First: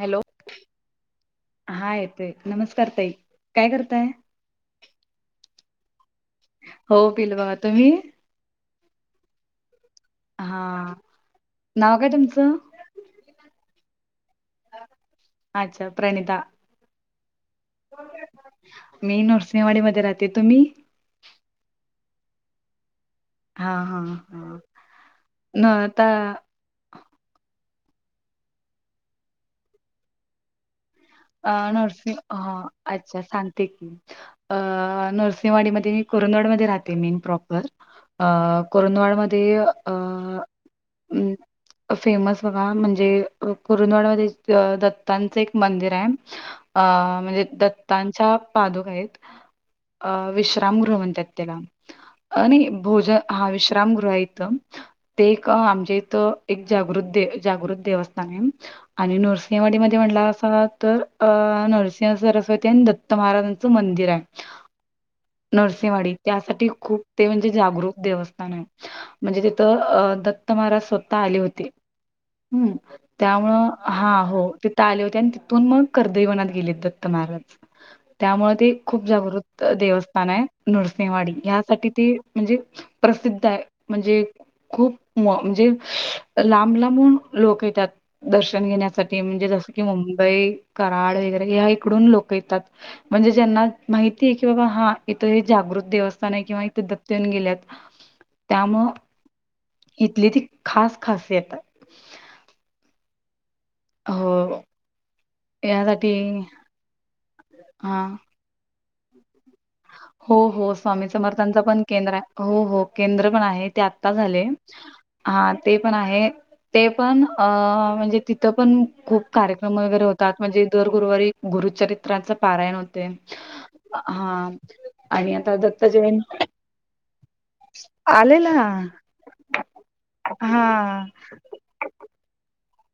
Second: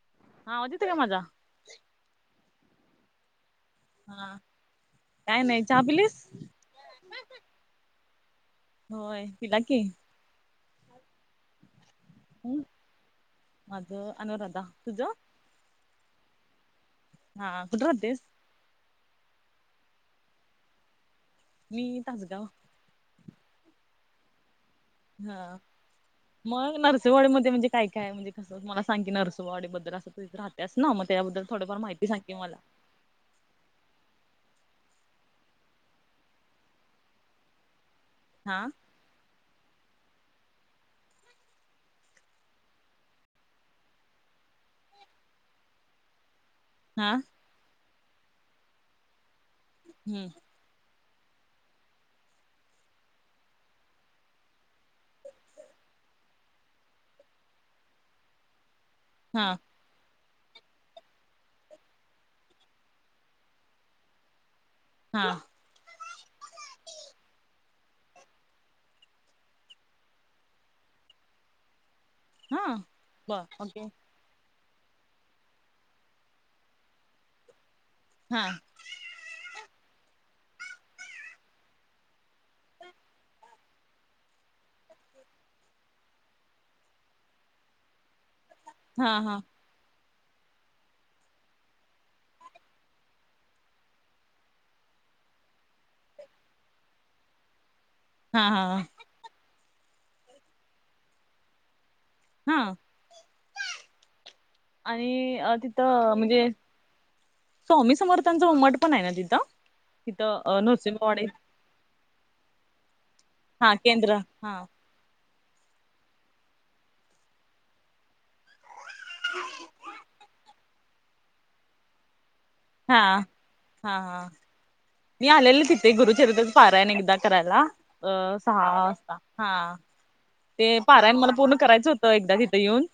Hello हा आवाज येतो का माझा? हा येतोय नमस्कार ताई काय करताय हा काय नाही चहा पिलीस हो पिलो बघा तुम्ही होय पिला की हा नाव काय तुमच? हम् माझ अनुराधा तुझ? अच्छा प्रणिता हा कुठ राहतेस? मी नरसिंहवाडीमध्ये राहते. तुम्ही? मी तासगाव. हा, हा, हा. हा, न आता मग नर वाडीमध्ये म्हणजे काय काय हाय? म्हणजे कसं मला सांग की नरसोबावाडी बद्दल असं तु राह त्याच ना मग त्याबद्दल अ थोडीफार माहिती नर्सिंग सांग की मला. हा अच्छा सांगते की. अ नरसिंहवाडीमध्ये मी कुरुंदवाडमध्ये राहते मेन प्रॉपर. अ हा कुरुंदवाडमध्ये अ अं फेमस बघा म्हणजे कुरुंदवाडमध्ये अ दत्तांचं एक मंदिर [unintelligible] हा अं म्हणजे दत्तांच्या पादुका हाईत अ हम्म विष विश्रामगृह म्हंणतात त्याला अ नाही भोजन हा विश्रामगृह आहे इथं. ते एक आमच्या इथं एक जागृत दे जागृत देवस्थान आहे. आणि हा नरसिंहवाडीमध्ये म्हटला असा तर अ नरसिंह सरस्वती आणि दत्त महाराजांचं मंदिर आहे. हा. नृसिंहवाडी त्यासाठी खूप ते म्हणजे जागरूक देवस्थान आहे. म्हणजे तिथं अ दत्त महाराज स्वतः आले होते. हा हम्म. बर त्यामुळं ओके हा हो तिथं आले होते आणि ते तिथुन मग कर्दैवनात गेले दत्त महाराज. हा त्यामुळं ते खूप जागृत देवस्थान आहे नृसिंहवाडी. यासाठी ते म्हणजे प्रसिद्ध आहे म्हणजे खूप म्हणजे लांब लांबून लोक येतात. दर्शन हा घेण्यासाठी हा म्हणजे जसं की मुंबई, कराड वगैरे या इकडून लोक येतात. म्हणजे ज्यांना माहितीये की बाबा हा इथं हे जागृत देवस्थान आहे किंवा इथे दत्त येऊन गेल्यात. [unintelligible] हा, हा. इथली ती खास खासियत आहे. हा. हो आणि अ यासाठी तिथं म्हणजे स्वामी हा समर्था मठ पण आहे ना तिथं? हो तिथं हो. स्वामी नृसिंहवाडीत समर्थांचा पण केंद्र हो हो केंद्र पण आहे हा ते आता केंद्र झालंय. हा हा ते पण आहे. ते पण अ म्हणजे तिथं पण खूप कार्यक्रम वगैरे होतात म्हणजे दर गुरुवारी गुरुचरित त्राच पारायण होते. हा हा मी आणि आता आलेले दत्त तिथे जयंत गुरुचरित्रच पारायण एकदा करायला. अ आलेला सहा वाजता हा. हा ते पारायण मला पूर्ण करायचं हो एकदा तिथं येऊन,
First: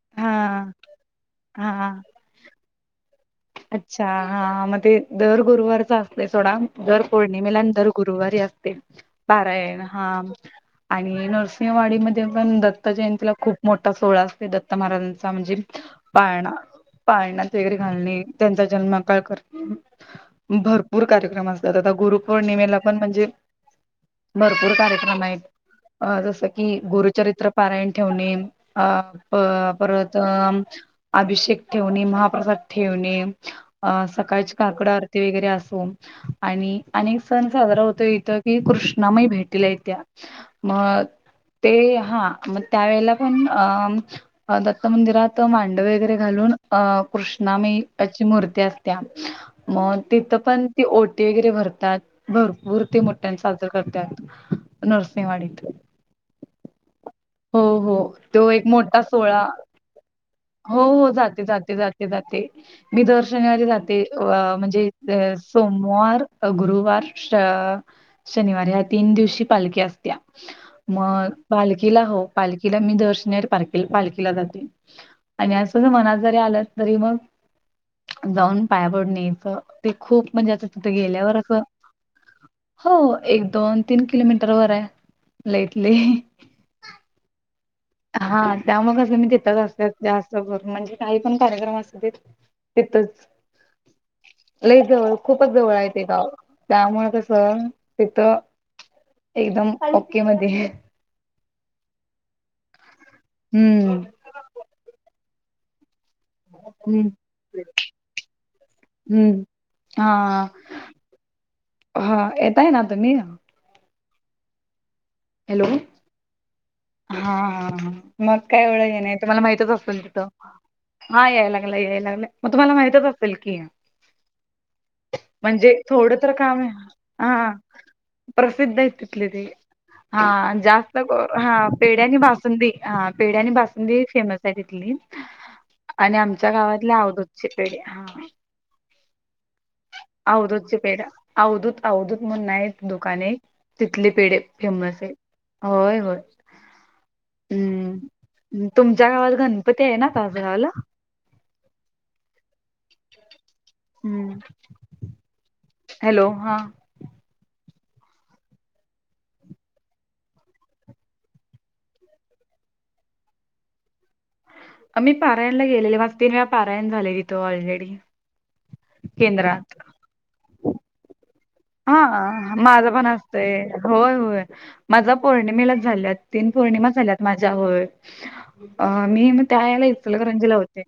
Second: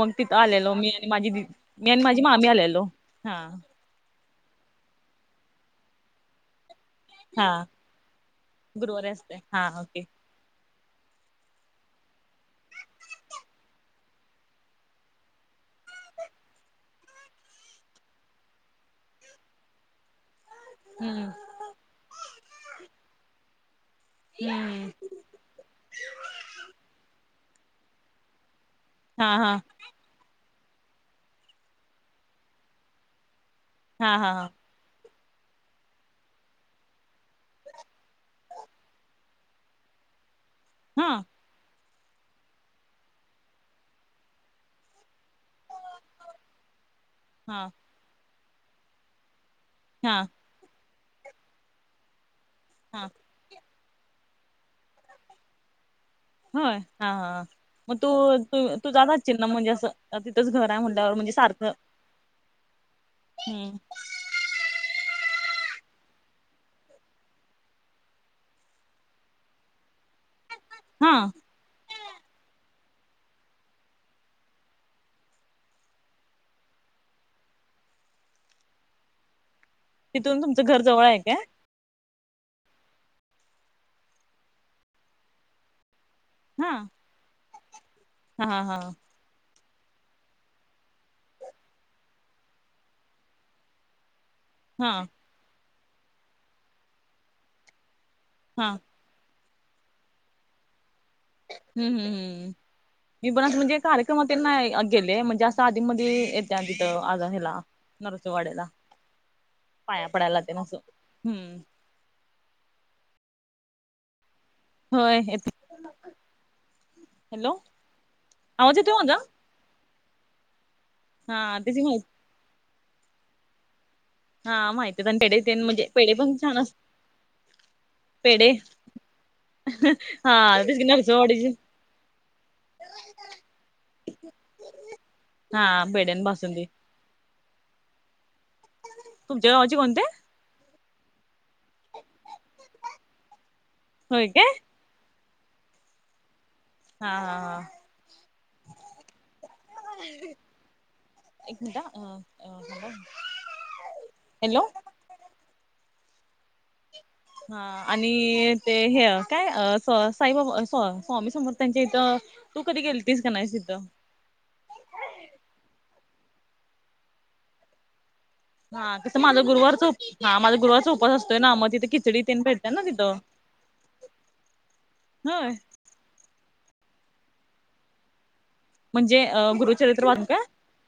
मग हा तिथं आलेलो. मी आणि माझी दि मी हा आणि माझी मी, मामी आलेलो हा. अच्छा हा मग ते दर गुरुवारचा असतंय सोडा. दर हा पौर्णिमेला आणि दर गुरुवारी असते गुरुवारी असते पारायण ओके हा. आणि नरसिंहवाडीमध्ये पण दत्त जयंतीला खूप मोठा सोहळा असतंय दत्त महाराजांचा. म्हणजे पाळणा पाळणा चेकरी घालणे. त्यांचा जन्मकाळ कर [unintelligible] भरपूर हम्म कार्यक्रम असत त्यात आता गुरुपौर्णिमेला पण म्हणजे भरपूर हम्म कार्यक्रम आहेत. अ जसं की गुरुचरित्र पारायण ठेवणे. अ हा हा प-परत तर अभिषेक ठेवणे, महाप्रसाद ठेवणे. अ हा हा सकाळची काकडं आरती वगैरे असून आणि अनेक सण साजरा होतो इथ कि कृष्णामही भेटीला आहे त्या्या मग हा ते हा मग त्यावेळेला पण दत्त मंदिरात मांड वगैरे घालून अ हा कृष्णाम अची मूर्ती असत्या मग हा तिथं पण ती ओटी वगैरे भरतात भरपूर ते हा मोठ्यां चाल. करतात नर्सिंहवाडीत होय हा ह हो मग तो एक तूू तू मोठा जातील सोहळा ना म्हणजे असं. तिथंच घर आहे हो हो म्हटल्यावर म्हणजे जाते सारखं जाते जाते जाते मी दर शनिवारी हम्म जाते. अ म्हणजे सोमवार गुरुवार शनिवारी ह्या तीन दिवशी पालखी असत्या हा मग पालखीला हो पालखीला मी दर्शने पालखला पालखीला जाते. आणि असं मनात जरी आलं तरी मग जाऊन पाया पडणेच ते खूप तिथून म्हणजे तुमचं आता घर तिथे जवळ आहे काय गेल्यावर असं. हो एक दोन तीन किलोमीटर वर आहे लईटली हा. हा त्या मग कं मी देतच असत. जास्तभर म्हणजे काही पण कार्यक्रम असत ते तथच. लई हा जवळ खूपच जवळ आहे ते गाव त्यामुळ कस तिथं. हां. एकदम ओके मध्ये हम्म हम् हम् मी बणत म्हणजे हम्म कार्यक्रमात त्यांना गेले म्हणजे असं आधी म येत तिथं हम्म आजा हला नरसिवाड्याला हम्म. पाया पडायला हा लागते. हा येतय ना तुम्ही? होय. येत हॅलो हा हॅलो ह मग काय आवाज एवढं येतोय येण माझा तुम्हाला माहितच असेल तथं हा याय लागला त्याची याय माहित लागलं मग तुम्हाला माहितच असेल की हा माहितीत आणि पेढे तेन म्हणजे पेढे थोडं तर पण छान काम आहे अस हा. पेढे प्रसिद्ध आहे इथली ती हा तेच की जास्त नरसोबावाडीची हा पेढ्या आणि बासुंदी हा पेढ्या आणि बासुंदी फेमस आहे तिथली. हा पेढे आणि आमच्या बासुंदी गावातल्या अवधूतचे पेढे हा. तुमच्या गावाचे कोणते? अवधूत चे पेढे अवधूत अवधूत म्हणून एक दुकान आहे तिथले होय पेढे काय होय होय. हा हा हा हम्म तुमच्या गावात गणपती आहे ना ताजं गावला एकक मिटा अ ह. हम्म हॅलो हा. हा आणि ते हे काय साईबाबा स्वामी समोर त्यांच्या इथं. तू कधी गेलतीस का नाही सिद्ध मी पारायणला गेले माज तीन वेळा पारायण झालेली तो ऑलरेडी हा तसं माझ्या केंद्रात गुरुवचा हा माझ्या गुरुवाचा उपासतय ना मग तिथे खिचडी तेन हा भेटत्या ना माझ पण तिथं. असतंय होय होय माझा होय पौर्णिमेला झाल्या तीन पौर्णिमा झाल्यात माझ्यावर अं म्हणजे मी मग त्याला गुरुचरित्र इेत वाचून लकर काय रंजीला होते.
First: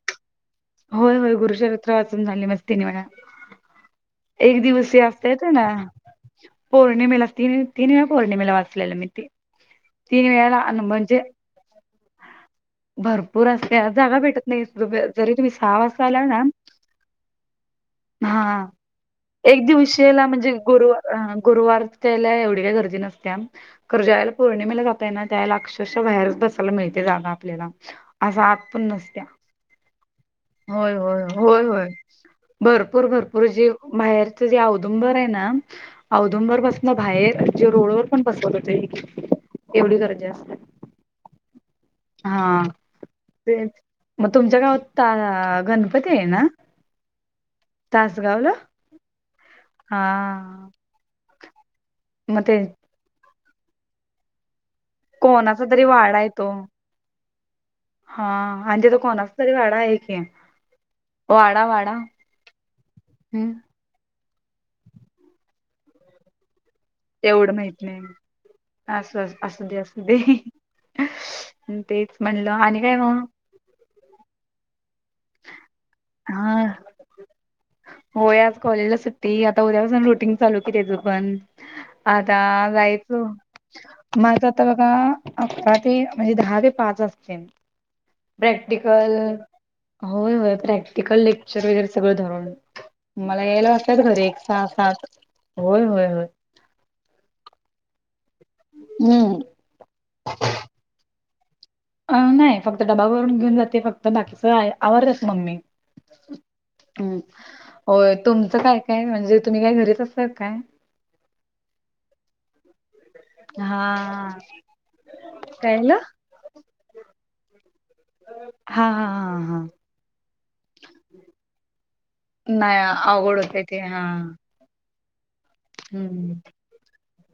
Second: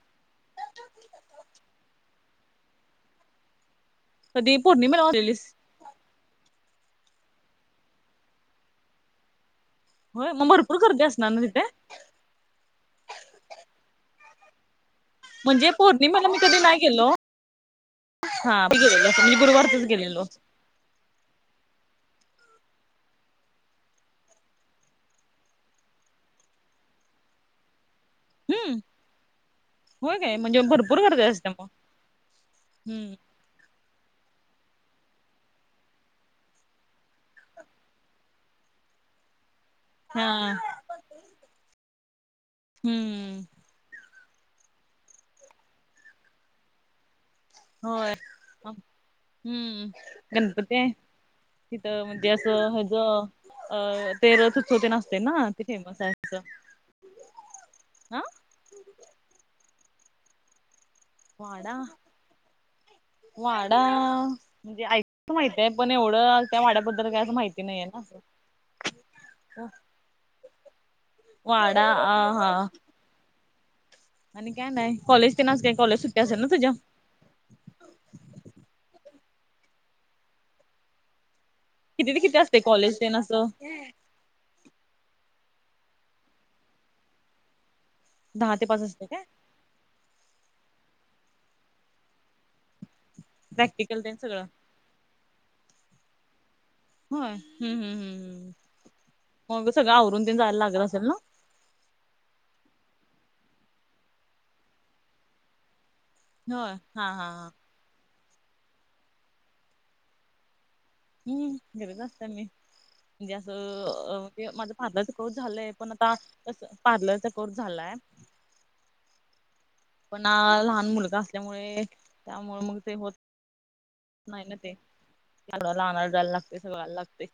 होय होय गुरुचरित्र वाचून झाली मस्तीने मला कधी एक दिवस पौर्णिमेला असतात. वाचलेलीस? पौर्णिमेला तीन तिन पौर्णिमेला वाचलेलं मी ते तीन होय मग वला भरपूर अन गर्दी म्हज असणार ना तिथे? भरपूर असल्या जागा भेटत नाही जरी तुम्ही म्हणजे सहा वाजता आला पौर्णिमेला मी ना. कधी नाही गेलो. हा. मी गेलेलो म्हणजे एक गुरुवारचच गेलेलो. दिवशीला म्हणजे गुरुवार, अ गुरुवार त्याला एवढी काही गर्दी नसत्या. खर ज्यावेळेला पौर्णिमेला जाताय ना त्यावेळेला अक्षरशः बाहेरच बसायला मिळते जागा आपल्याला. असा आत हम्म पण नसत्या. होय काय? म्हणजे होय, भरपूर गर्दी होय, असत्या होय, मग होय. भरपूर हम्म भर पुढं जे बाहेरच जे औदुंबर आहे ना औंदूबरपासनं बाहेर जे रोडवर पण बसत होते एवढी गर्दी हा असत्या. हा. हम्म. ते मग तुमच्या गावात आ गणपती आहे ना? होय, तासगावला हम्म. हा गणपती हाय. तिथं म्हणजे मग ते असं हेज अ [unintelligible] तेन असं असतय ना ते कोणाचा तरी फेमस वाडा आहे तो. हा आणि जे तो कोणाच तरी वाडा आहे की, वाडा, वाडा हम्म. [unintelligible] म्हणजे ऐकुन माहिते हाय, पण एवढं त्या वाड्याबद्दल काय असं तेवढं माहिती माहित नाहीये ना नाही. अस असू दे असू दे वाडा अ तेच हा म्हणलं. आणि काय मग? आणि काय नाही. कॉलेज तेन काय कॉलेज सुट्टी असेल ना हा तुझ्या? होय आज कॉलेजला सुट्टी. आता उद्यापासून रुटीन चालू की तेज पण. किती ते आता किती असते कॉलेज ते जायाचं. असं माझं आता बघा अकरा ते म्हणजे दहा ते पाच असतंय. दहा ते पाच असते प्रॅक्टिकल काय होय, होय. प्रॅक्टिकल, लेक्चर वगैरे सगळं धरून. मला यायला प्रॅक्टिकल वाजतात ते घरी एक सगळं सहा सात. होय, ‌होय, होय. होय? हम्म, हम्म, हम्म. हम्म. मग सगळं आवरून तेन जायला लागलं असेल ना? अं नाही फक्त डबा भरून घेऊन जाते फक्त. बाकीच आवरत्याच की मम्मी. होय हा हम्म. हा हा होय तुमचं काय काय म्हणजे तुम्ही काय घरीच असताय का काय? हम्म, घरीच असत्या मी. म्हणजे हा असं अ माझं पार्लरचा कोर्स हा झालंय, पण आता कसं पार्लरचा कोर्स झालाय. हा, हा, हा, हा. पण हा लहान मुलगा असल्यामुळे त्यामुळे मग अं ते होत अवघड होतय ते हा. नाही ना ते. [unintelligible] आणाय जायला हम्म लागतंय, वायला लागतंय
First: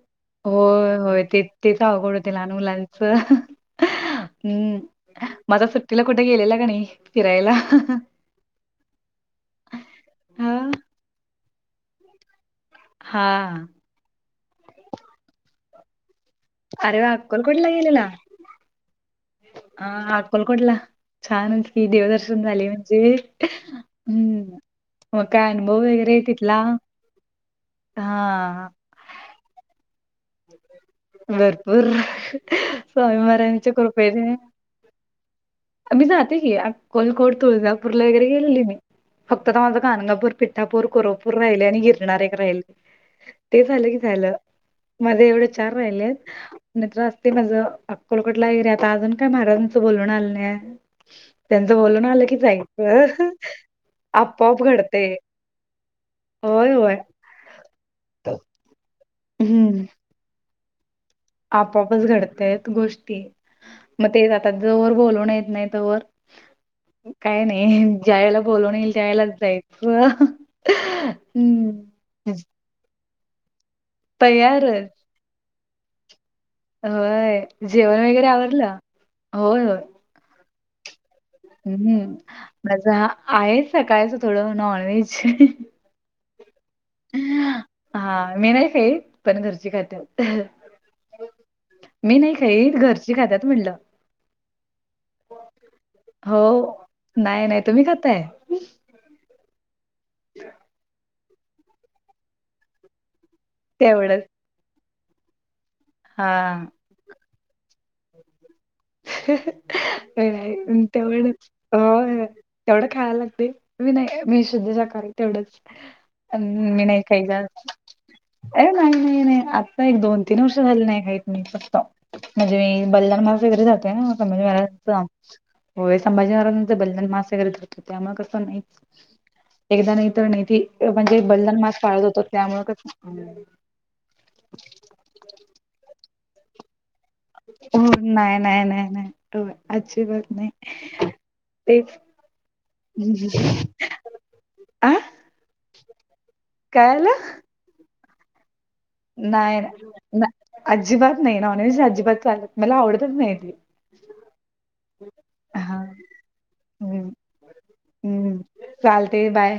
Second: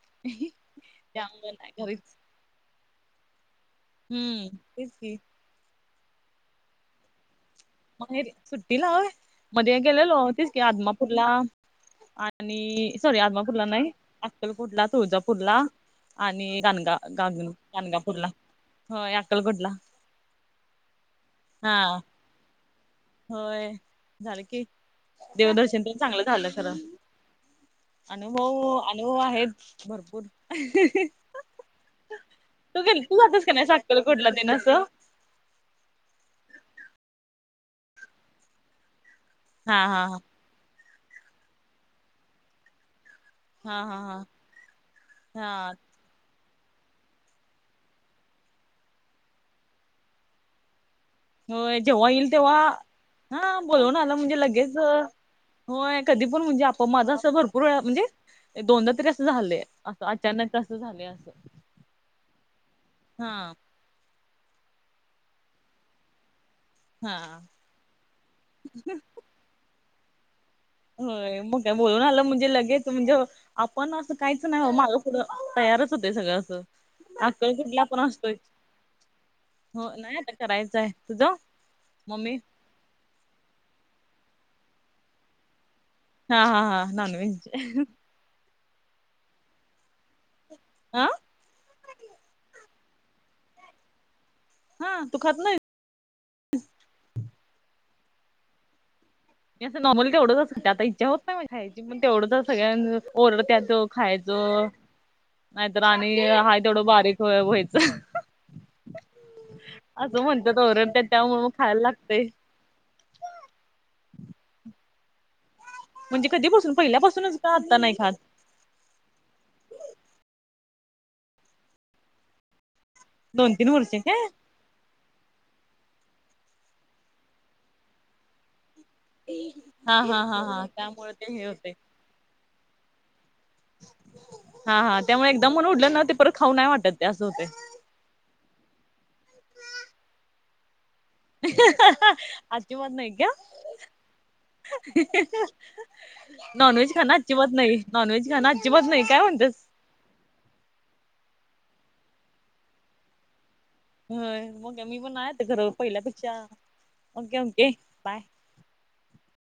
होय होय ते त्यामुळं नाही तेच घरीच. अवघड होते [unintelligible] हम्म तेच की. मग आता सुट्टीला कुठे गेलेला का नाही फिरायला? माहेरी सुट्टीला होय, मध्ये गेलेलो तेच हा की आदमापूरला आणि सॉरी हा आदमापुरला नाही. अक्कलकोटला, तुळजापूरला आणि गाणगा अरे वा गांगण अक्कलकोटला गेलेला? गाणगापूरला होय अक्कलकोटला अ अकलकोटला छानच हा कि देवदर्शन झाले. होय [unintelligible] झालं हम्म, की मग काय अनुभव देवदर्शन पण वगैरे आहे चांगलं झालं तिथला? खरं अनुभव, हा अनुभव आहेच भरपूर. भरपूर तू गेल स्वामी तू जातस का महाराजांच्या नाही अक्कलकोटला कृपेने. तेन असं मी जाते की, अक्कलकोट, तुळजापूरला वगैरे गेलेली मी. फक्त आता माझं हा हा हा गानगापूर, पिठापूर, कोरपूर राहिलय आणि गिरणार एक राहिलय. ते हा झालं हा की हा झालं माझे एवढे हा चार राहिले. मित्र असते माझं अक्कोलकटला एरियात अजून काय महाराजांचं बोलून आलंय. होय जेव्हा येईल तेव्हा जायचं हा बोलून आलं म्हणजे आपोआप लगेच. घडते होय कधी पण म्हणजे होय आप होय माझा असं भर पूर् म्हणजे दोनदा तरी असं झाले असं अचानक असं झाले असं. आपआपच घडतय गोष्टी. हा मग ते ज जर बोलून येत नाही तोवर. हा काय नाही ज्या वळेला बोलवून येईल त्या वयलाच जायच. होय मग काय बोलून आलं म्हणजे लगेच म्हणजे आपण असं काहीच नाही माझ. तयारच तयारच होते सगळं असं. होय अकल कुठला जेवण पण वगैरे असतोय आवरलं? होय होय हो नाही आता करायचं आहे. हम्म म्हझ, आहे सकाळच थोडं नॉनव्हेज. हा हा हा. नॉनव्हेज हा मी नाही खई पण घरची खात्यात. हा. मी नाही खाई, घरची खातात म्हणलं. हा तू खात नाही? हो, नाही नाही तुम्ही खाताय? मी असं नॉर्मली तेवढच आता इच्छा होत नाही खायची पण तेवढच सगळ्यांना ओरडत्यात. तो तेवढंच खायचो नाहीतर आणि हा तेवडं बारीक व्हायच. मी नाही, ओरडतात त्यामुळे मग तेवढंच खायला लागतंय. होय. तेवढं खायला लागते, मी नाही मी शुद्धशाकाहारी. तेवढंच, म्हणजे कधीपासून मी नाही काही पहिल्यापासूनच का जास्त. आत्ता नाही खात? अ नाही नाही नाही आत्ता एक दोन तीन वर्ष झाले नाही काही त मी फक्त म्हणजे मी बला. दोन वगैरे तीन जातते वर्षे काय? ना [unintelligible] होय संभाजीहाराजांच बलिदान मास वैगर धरतो त्यामुळे कंस नाही. एकदा हा नाही हा तर हा नाही हा त त्यामुळे म्हणजे ते हे बलिदान होते. मास पाळत होतो त्यामुळं. हा हा, त्यामुळे एकदा मणून उडलं ना ते परत खाऊ नाही वाटत ते असं होत. हो नाही नाही नाही नाही हो आजची बात नाही. हा हा तेच हा अजिबात नाही ठेव. आ नॉन व्हेज काय खाण झालं आज्चीबात नाही. नॉनव्हेज खाना अजीबात नाही. काय नाही म्हणतेस? ना अजिबात नाही नॉनव्हेज अजिबात चालत मला आवडतच नाही त. होय, मी पण आहे घरो पहिल्यापेक्षा हम्म ओके ओके बाय. हम्म चालते बाय.